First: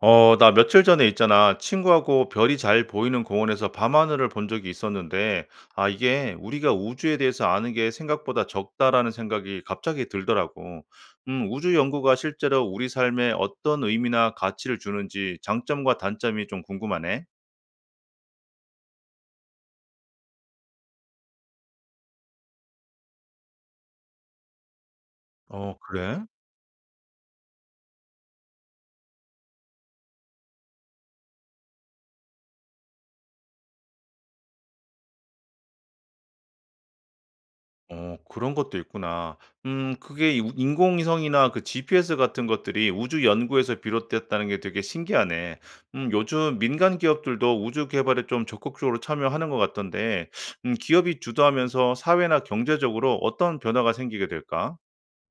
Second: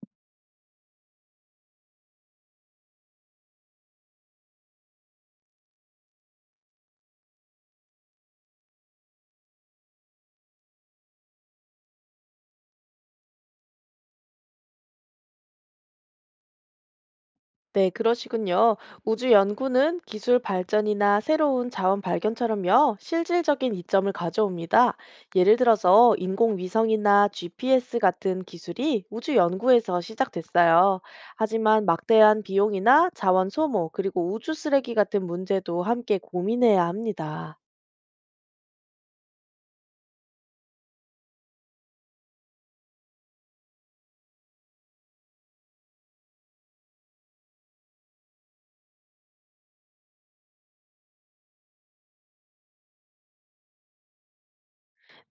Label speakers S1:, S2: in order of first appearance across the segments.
S1: 어, 나 며칠 전에 있잖아. 친구하고 별이 잘 보이는 공원에서 밤하늘을 본 적이 있었는데, 아, 이게 우리가 우주에 대해서 아는 게 생각보다 적다라는 생각이 갑자기 들더라고. 우주 연구가 실제로 우리 삶에 어떤 의미나 가치를 주는지 장점과 단점이 좀 궁금하네.
S2: 네, 그러시군요. 우주 연구는 기술 발전이나 새로운 자원 발견처럼요, 실질적인 이점을 가져옵니다. 예를
S1: 어,
S2: 들어서
S1: 그래?
S2: 인공위성이나 GPS 같은 기술이 우주 연구에서 시작됐어요. 하지만 막대한 비용이나 자원 소모, 그리고 우주 쓰레기 같은 문제도 함께 고민해야 합니다.
S1: 어, 그런 것도 있구나. 그게 이 우 인공위성이나 그 GPS 같은 것들이 우주 연구에서 비롯됐다는 게 되게 신기하네. 요즘 민간 기업들도 우주 개발에 좀 적극적으로 참여하는 것 같던데 기업이 주도하면서 사회나 경제적으로 어떤 변화가 생기게 될까?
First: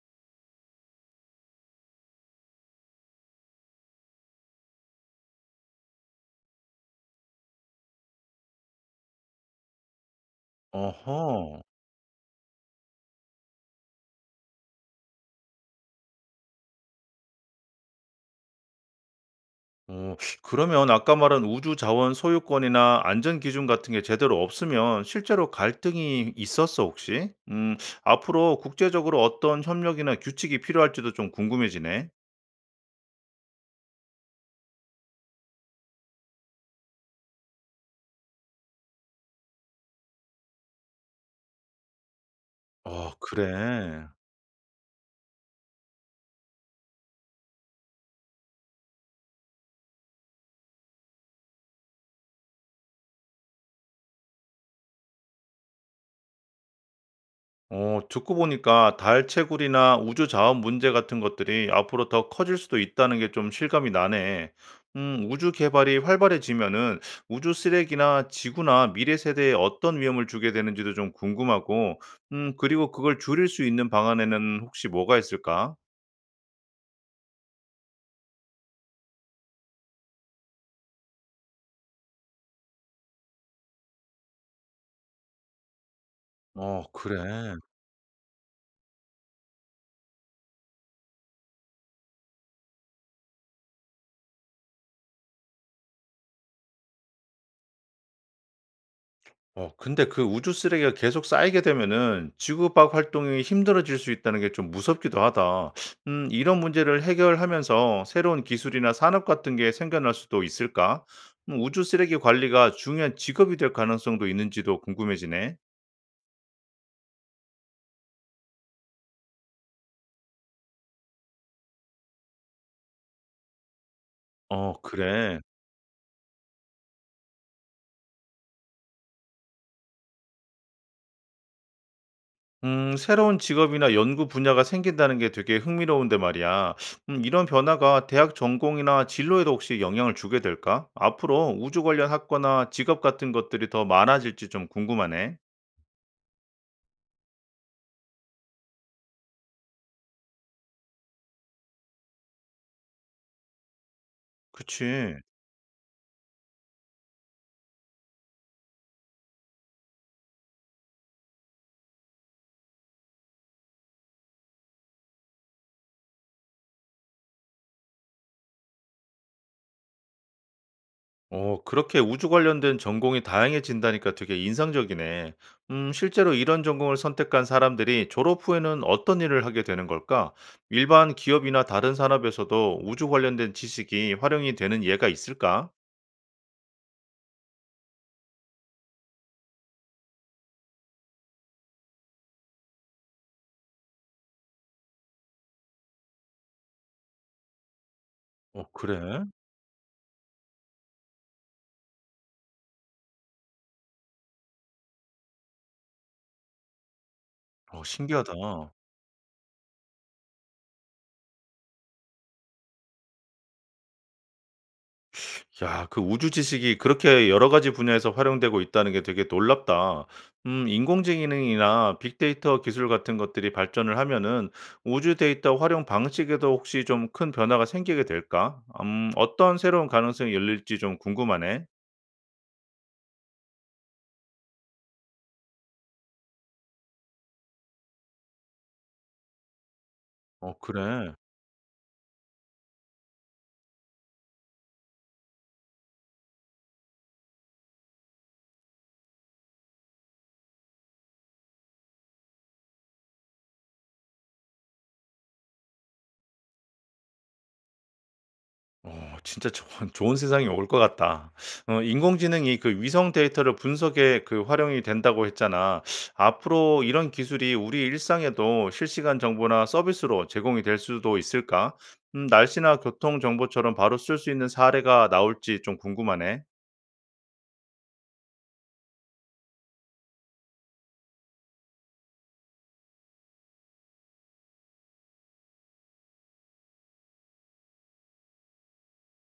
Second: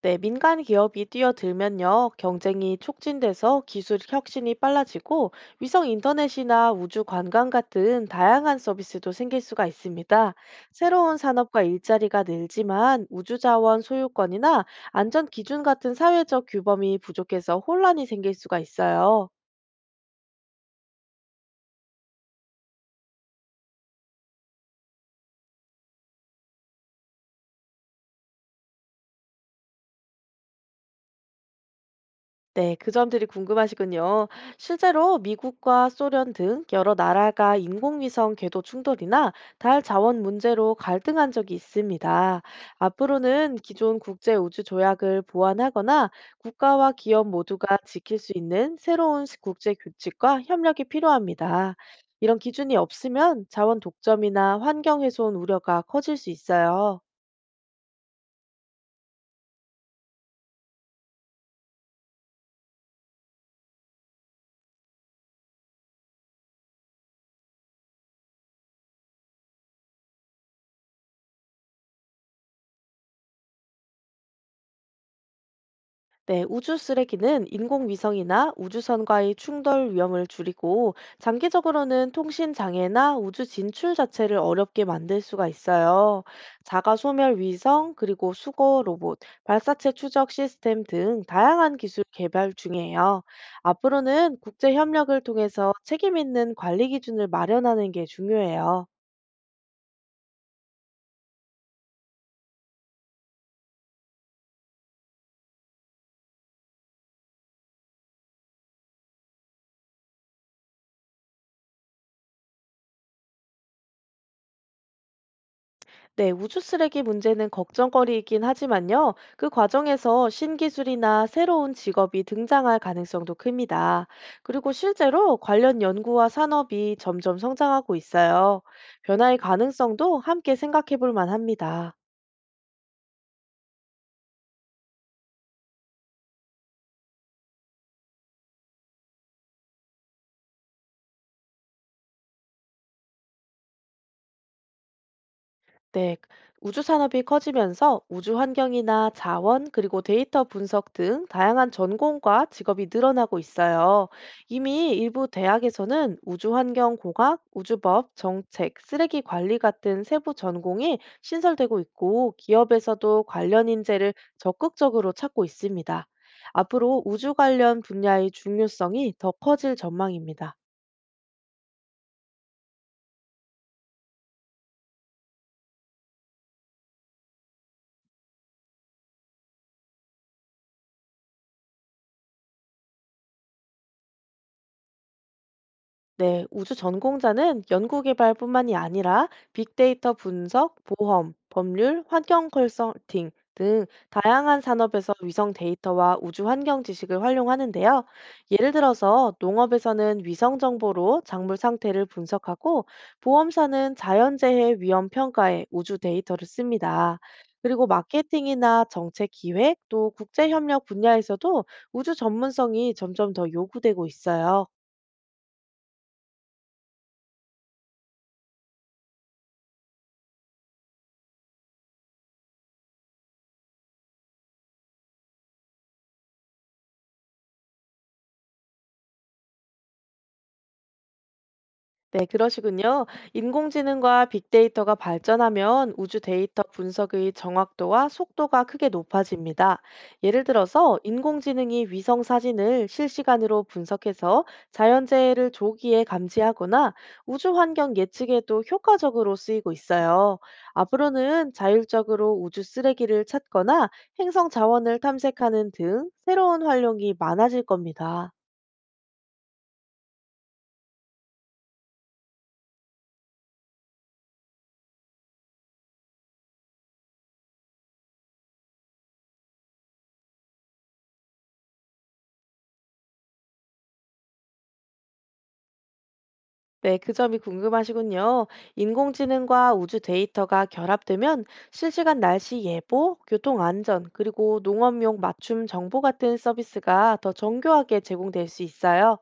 S2: 네, 민간 기업이 뛰어들면요, 경쟁이 촉진돼서 기술 혁신이 빨라지고 위성 인터넷이나 우주 관광 같은 다양한 서비스도 생길 수가 있습니다. 새로운 산업과
S1: 어허.
S2: 일자리가 늘지만 우주 자원 소유권이나 안전 기준 같은 사회적 규범이 부족해서 혼란이 생길 수가 있어요.
S1: 어, 그러면 아까 말한 우주 자원 소유권이나 안전 기준 같은 게 제대로 없으면 실제로 갈등이 있었어, 혹시? 앞으로 국제적으로 어떤 협력이나 규칙이 필요할지도 좀 궁금해지네.
S2: 네, 그 점들이 궁금하시군요. 실제로 미국과 소련 등 여러 나라가 인공위성 궤도 충돌이나 달 자원 문제로 갈등한 적이 있습니다.
S1: 아,
S2: 앞으로는 기존
S1: 그래.
S2: 국제 우주 조약을 보완하거나 국가와 기업 모두가 지킬 수 있는 새로운 국제 규칙과 협력이 필요합니다. 이런 기준이 없으면 자원 독점이나 환경 훼손 우려가 커질 수 있어요.
S1: 어, 듣고 보니까 달 채굴이나 우주 자원 문제 같은 것들이 앞으로 더 커질 수도 있다는 게 좀 실감이 나네. 우주 개발이 활발해지면은 우주 쓰레기나 지구나 미래 세대에 어떤 위험을 주게 되는지도 좀 궁금하고, 그리고 그걸 줄일 수 있는 방안에는 혹시 뭐가 있을까?
S2: 네, 우주 쓰레기는 인공위성이나 우주선과의 충돌 위험을 줄이고 장기적으로는 통신 장애나 우주 진출 자체를 어렵게 만들 수가 있어요.
S1: 어,
S2: 자가 소멸
S1: 그래.
S2: 위성, 그리고 수거 로봇, 발사체 추적 시스템 등 다양한 기술 개발 중이에요. 앞으로는 국제 협력을 통해서 책임 있는 관리 기준을 마련하는 게 중요해요.
S1: 어, 근데 그 우주 쓰레기가 계속 쌓이게 되면은 지구 밖 활동이 힘들어질 수 있다는 게 좀 무섭기도 하다. 이런 문제를 해결하면서 새로운 기술이나 산업 같은 게 생겨날 수도 있을까? 우주 쓰레기 관리가 중요한 직업이 될 가능성도 있는지도 궁금해지네.
S2: 네, 우주 쓰레기 문제는 걱정거리이긴 하지만요. 그 과정에서 신기술이나 새로운 직업이 등장할 가능성도 큽니다. 그리고
S1: 어,
S2: 실제로
S1: 그래.
S2: 관련 연구와 산업이 점점 성장하고 있어요. 변화의 가능성도 함께 생각해 볼 만합니다.
S1: 새로운 직업이나 연구 분야가 생긴다는 게 되게 흥미로운데 말이야. 이런 변화가 대학 전공이나 진로에도 혹시 영향을 주게 될까? 앞으로 우주 관련 학과나 직업 같은 것들이 더 많아질지 좀 궁금하네.
S2: 네, 우주 산업이 커지면서 우주 환경이나 자원, 그리고 데이터 분석 등 다양한 전공과 직업이 늘어나고 있어요. 이미
S1: 그치.
S2: 일부 대학에서는 우주 환경 공학, 우주법, 정책, 쓰레기 관리 같은 세부 전공이 신설되고 있고, 기업에서도 관련 인재를 적극적으로 찾고 있습니다. 앞으로 우주 관련 분야의 중요성이 더 커질 전망입니다.
S1: 어, 그렇게 우주 관련된 전공이 다양해진다니까 되게 인상적이네. 실제로 이런 전공을 선택한 사람들이 졸업 후에는 어떤 일을 하게 되는 걸까? 일반 기업이나 다른 산업에서도 우주 관련된 지식이 활용이 되는 예가 있을까?
S2: 네, 우주 전공자는 연구개발뿐만이 아니라 빅데이터 분석, 보험, 법률, 환경 컨설팅 등 다양한 산업에서 위성 데이터와 우주 환경 지식을 활용하는데요.
S1: 어,
S2: 예를
S1: 그래.
S2: 들어서 농업에서는 위성 정보로 작물 상태를 분석하고 보험사는 자연재해 위험 평가에 우주 데이터를 씁니다.
S1: 어,
S2: 그리고
S1: 신기하다.
S2: 마케팅이나 정책 기획 또 국제협력 분야에서도 우주 전문성이 점점 더 요구되고 있어요.
S1: 야, 그 우주 지식이 그렇게 여러 가지 분야에서 활용되고 있다는 게 되게 놀랍다. 인공지능이나 빅데이터 기술 같은 것들이 발전을 하면은 우주 데이터 활용 방식에도 혹시 좀 큰 변화가 생기게 될까? 어떤 새로운 가능성이 열릴지 좀 궁금하네.
S2: 네, 그러시군요. 인공지능과 빅데이터가 발전하면 우주 데이터 분석의 정확도와 속도가 크게 높아집니다. 예를
S1: 어,
S2: 들어서
S1: 그래.
S2: 인공지능이 위성 사진을 실시간으로 분석해서 자연재해를 조기에 감지하거나 우주 환경 예측에도 효과적으로 쓰이고 있어요. 앞으로는 자율적으로 우주 쓰레기를 찾거나 행성 자원을 탐색하는 등 새로운 활용이 많아질 겁니다.
S1: 어, 진짜 좋은 좋은 세상이 올 것 같다. 어, 인공지능이 그 위성 데이터를 분석에 그 활용이 된다고 했잖아. 앞으로 이런 기술이 우리 일상에도 실시간 정보나 서비스로 제공이 될 수도 있을까? 날씨나 교통 정보처럼 바로 쓸 수 있는 사례가 나올지 좀 궁금하네.
S2: 네, 그 점이 궁금하시군요. 인공지능과 우주 데이터가 결합되면 실시간 날씨 예보, 교통 안전, 그리고 농업용 맞춤 정보 같은 서비스가 더 정교하게 제공될 수 있어요.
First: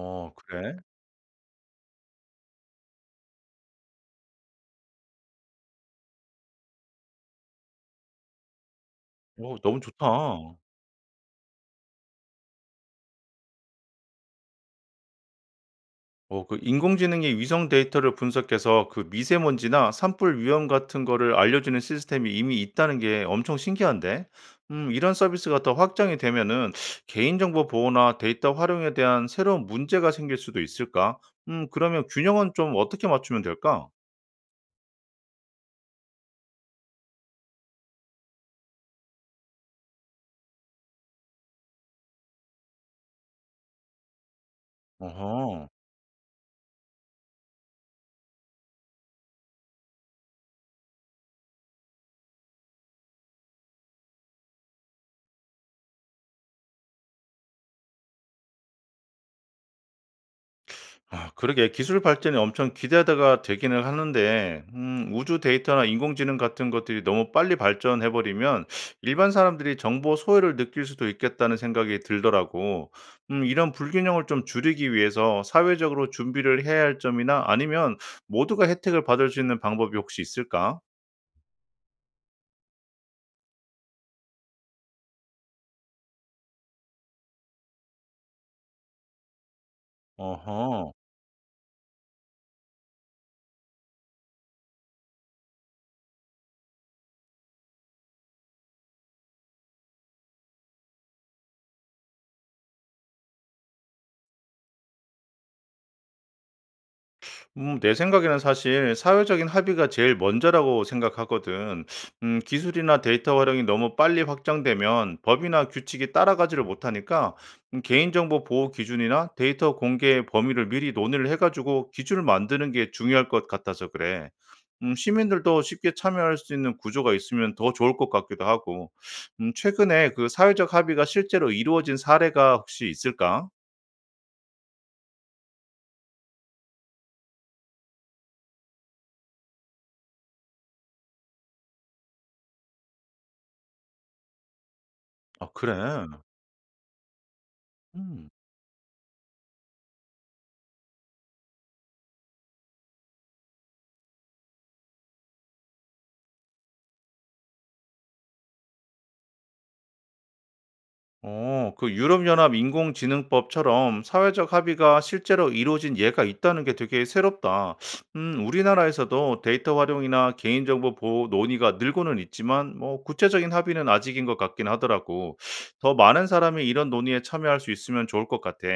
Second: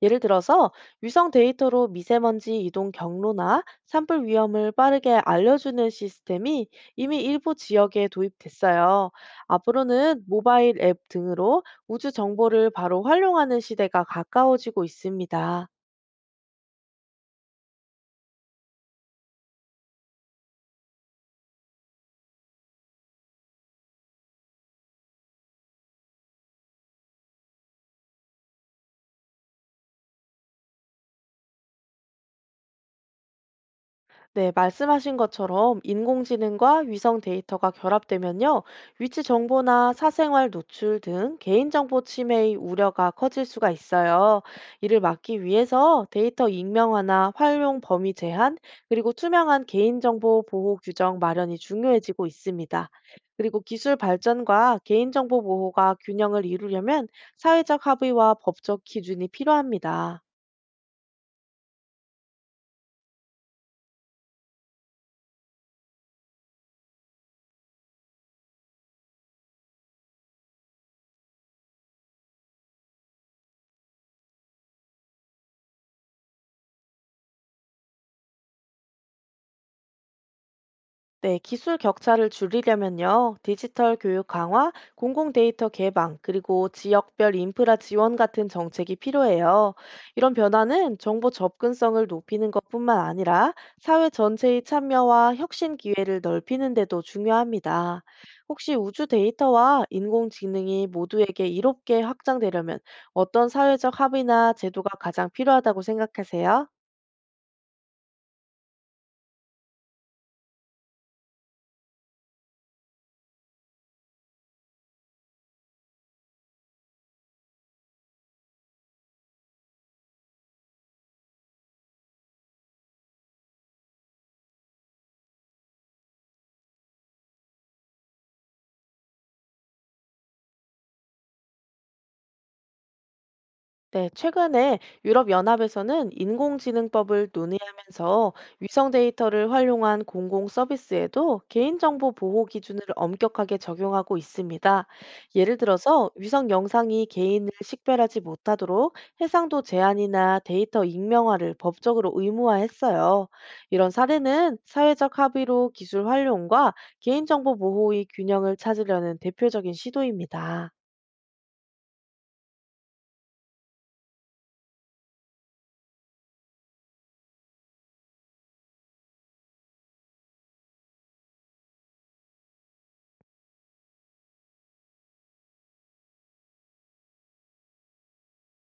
S2: 예를 들어서
S1: 그래?
S2: 위성 데이터로 미세먼지 이동 경로나 산불 위험을 빠르게 알려주는 시스템이 이미 일부 지역에 도입됐어요.
S1: 어, 너무 좋다.
S2: 앞으로는 모바일 앱 등으로 우주 정보를 바로 활용하는 시대가 가까워지고 있습니다.
S1: 어, 그 인공지능이 위성 데이터를 분석해서 그 미세먼지나 산불 위험 같은 거를 알려주는 시스템이 이미 있다는 게 엄청 신기한데, 이런 서비스가 더 확장이 되면은 개인정보 보호나 데이터 활용에 대한 새로운 문제가 생길 수도 있을까? 그러면 균형은 좀 어떻게 맞추면 될까?
S2: 네, 말씀하신 것처럼 인공지능과 위성 데이터가 결합되면요, 위치 정보나 사생활 노출 등 개인정보 침해의 우려가 커질 수가 있어요. 이를 막기
S1: 어허.
S2: 위해서 데이터 익명화나 활용 범위 제한, 그리고 투명한 개인정보 보호 규정 마련이 중요해지고 있습니다. 그리고 기술 발전과 개인정보 보호가 균형을 이루려면 사회적 합의와 법적 기준이 필요합니다.
S1: 아, 그러게 기술 발전이 엄청 기대하다가 되기는 하는데 우주 데이터나 인공지능 같은 것들이 너무 빨리 발전해 버리면 일반 사람들이 정보 소외를 느낄 수도 있겠다는 생각이 들더라고. 이런 불균형을 좀 줄이기 위해서 사회적으로 준비를 해야 할 점이나 아니면 모두가 혜택을 받을 수 있는 방법이 혹시 있을까?
S2: 네, 기술 격차를 줄이려면요, 디지털 교육 강화, 공공 데이터 개방, 그리고 지역별 인프라 지원 같은 정책이 필요해요. 이런
S1: 어허.
S2: 변화는 정보 접근성을 높이는 것뿐만 아니라 사회 전체의 참여와 혁신 기회를 넓히는 데도 중요합니다. 혹시 우주 데이터와 인공지능이 모두에게 이롭게 확장되려면 어떤 사회적 합의나 제도가 가장 필요하다고 생각하세요?
S1: 내 생각에는 사실 사회적인 합의가 제일 먼저라고 생각하거든. 기술이나 데이터 활용이 너무 빨리 확장되면 법이나 규칙이 따라가지를 못하니까 개인정보 보호 기준이나 데이터 공개 범위를 미리 논의를 해 가지고 기준을 만드는 게 중요할 것 같아서 그래. 시민들도 쉽게 참여할 수 있는 구조가 있으면 더 좋을 것 같기도 하고. 최근에 그 사회적 합의가 실제로 이루어진 사례가 혹시 있을까?
S2: 네, 최근에 유럽연합에서는 인공지능법을 논의하면서 위성 데이터를 활용한 공공 서비스에도 개인정보 보호 기준을 엄격하게 적용하고 있습니다.
S1: 아,
S2: 예를
S1: 그래.
S2: 들어서 위성 영상이 개인을 식별하지
S1: 음.
S2: 못하도록 해상도 제한이나 데이터 익명화를 법적으로 의무화했어요. 이런 사례는 사회적 합의로 기술 활용과 개인정보 보호의 균형을 찾으려는 대표적인 시도입니다.
S1: 어, 그 유럽연합 인공지능법처럼 사회적 합의가 실제로 이루어진 예가 있다는 게 되게 새롭다. 우리나라에서도 데이터 활용이나 개인정보 보호 논의가 늘고는 있지만, 뭐, 구체적인 합의는 아직인 것 같긴 하더라고. 더 많은 사람이 이런 논의에 참여할 수 있으면 좋을 것 같아.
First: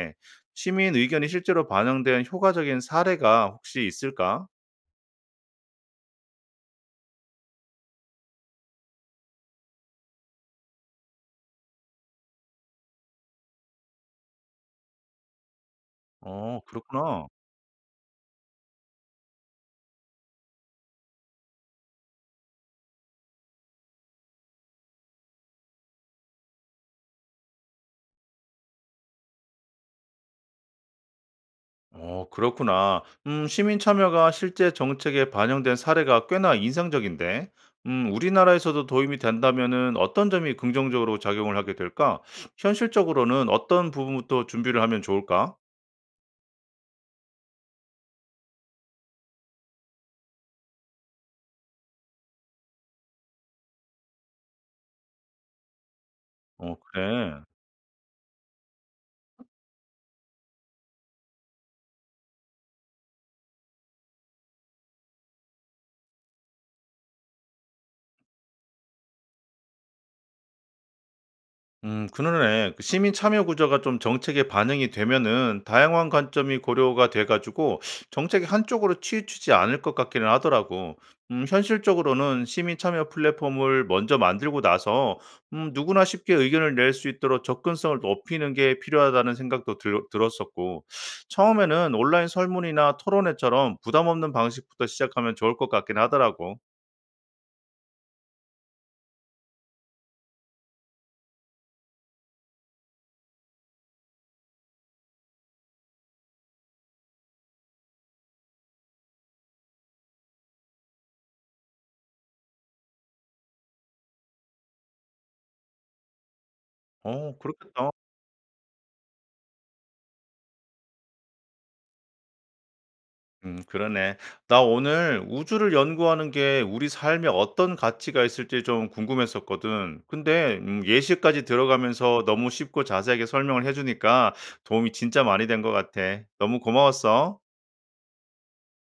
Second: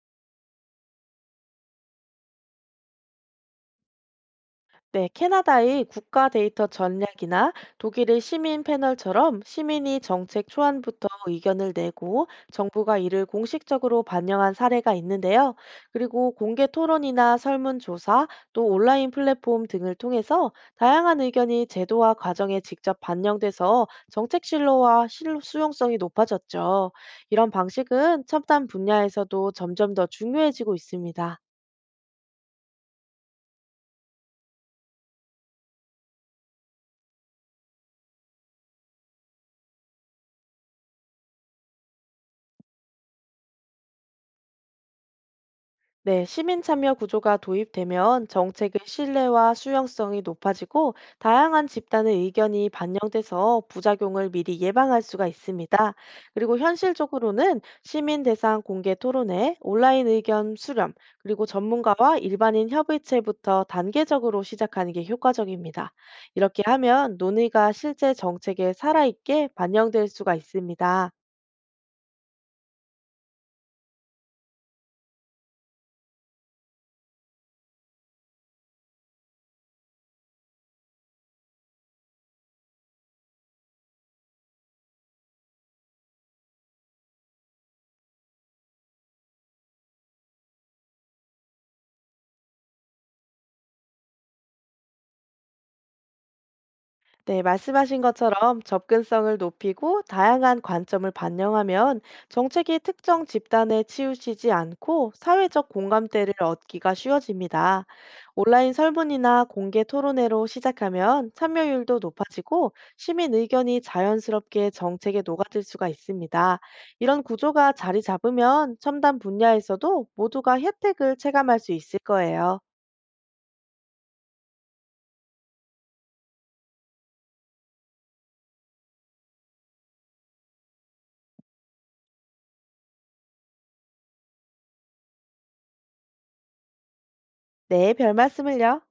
S1: 시민 의견이 실제로 반영된 효과적인 사례가 혹시 있을까?
S2: 네, 캐나다의 국가 데이터 전략이나 독일의 시민 패널처럼 시민이 정책 초안부터 의견을 내고 정부가 이를 공식적으로 반영한 사례가 있는데요. 그리고
S1: 어,
S2: 공개
S1: 그렇구나.
S2: 토론이나 설문조사 또 온라인 플랫폼 등을 통해서 다양한 의견이 제도와 과정에 직접 반영돼서 정책 신뢰와 수용성이 높아졌죠. 이런 방식은 첨단 분야에서도 점점 더 중요해지고 있습니다.
S1: 어, 그렇구나. 시민 참여가 실제 정책에 반영된 사례가 꽤나 인상적인데, 우리나라에서도 도입이 된다면은 어떤 점이 긍정적으로 작용을 하게 될까? 현실적으로는 어떤 부분부터 준비를 하면 좋을까?
S2: 네, 시민 참여 구조가 도입되면 정책의 신뢰와 수용성이 높아지고 다양한 집단의 의견이 반영돼서 부작용을 미리 예방할 수가 있습니다. 그리고
S1: 어, 그래.
S2: 현실적으로는 시민 대상 공개 토론회, 온라인 의견 수렴, 그리고 전문가와 일반인 협의체부터 단계적으로 시작하는 게 효과적입니다. 이렇게 하면 논의가 실제 정책에 살아있게 반영될 수가 있습니다.
S1: 그러네. 그 시민 참여 구조가 좀 정책에 반영이 되면은 다양한 관점이 고려가 돼가지고 정책이 한쪽으로 치우치지 않을 것 같기는 하더라고. 현실적으로는 시민 참여 플랫폼을 먼저 만들고 나서 누구나 쉽게 의견을 낼 수 있도록 접근성을 높이는 게 필요하다는 생각도 들었었고, 처음에는 온라인 설문이나 토론회처럼 부담 없는 방식부터 시작하면 좋을 것 같긴 하더라고.
S2: 네, 말씀하신 것처럼 접근성을 높이고 다양한 관점을 반영하면 정책이 특정 집단에 치우치지 않고 사회적 공감대를 얻기가 쉬워집니다. 온라인 설문이나 공개 토론회로 시작하면 참여율도 높아지고 시민 의견이 자연스럽게 정책에 녹아들 수가 있습니다. 이런
S1: 어,
S2: 구조가
S1: 그렇겠다.
S2: 자리 잡으면 첨단 분야에서도 모두가 혜택을 체감할 수 있을 거예요.
S1: 그러네. 나 오늘 우주를 연구하는 게 우리 삶에 어떤 가치가 있을지 좀 궁금했었거든. 근데 예시까지 들어가면서 너무 쉽고 자세하게 설명을 해주니까 도움이 진짜 많이 된 것 같아. 너무 고마웠어.
S2: 네, 별 말씀을요.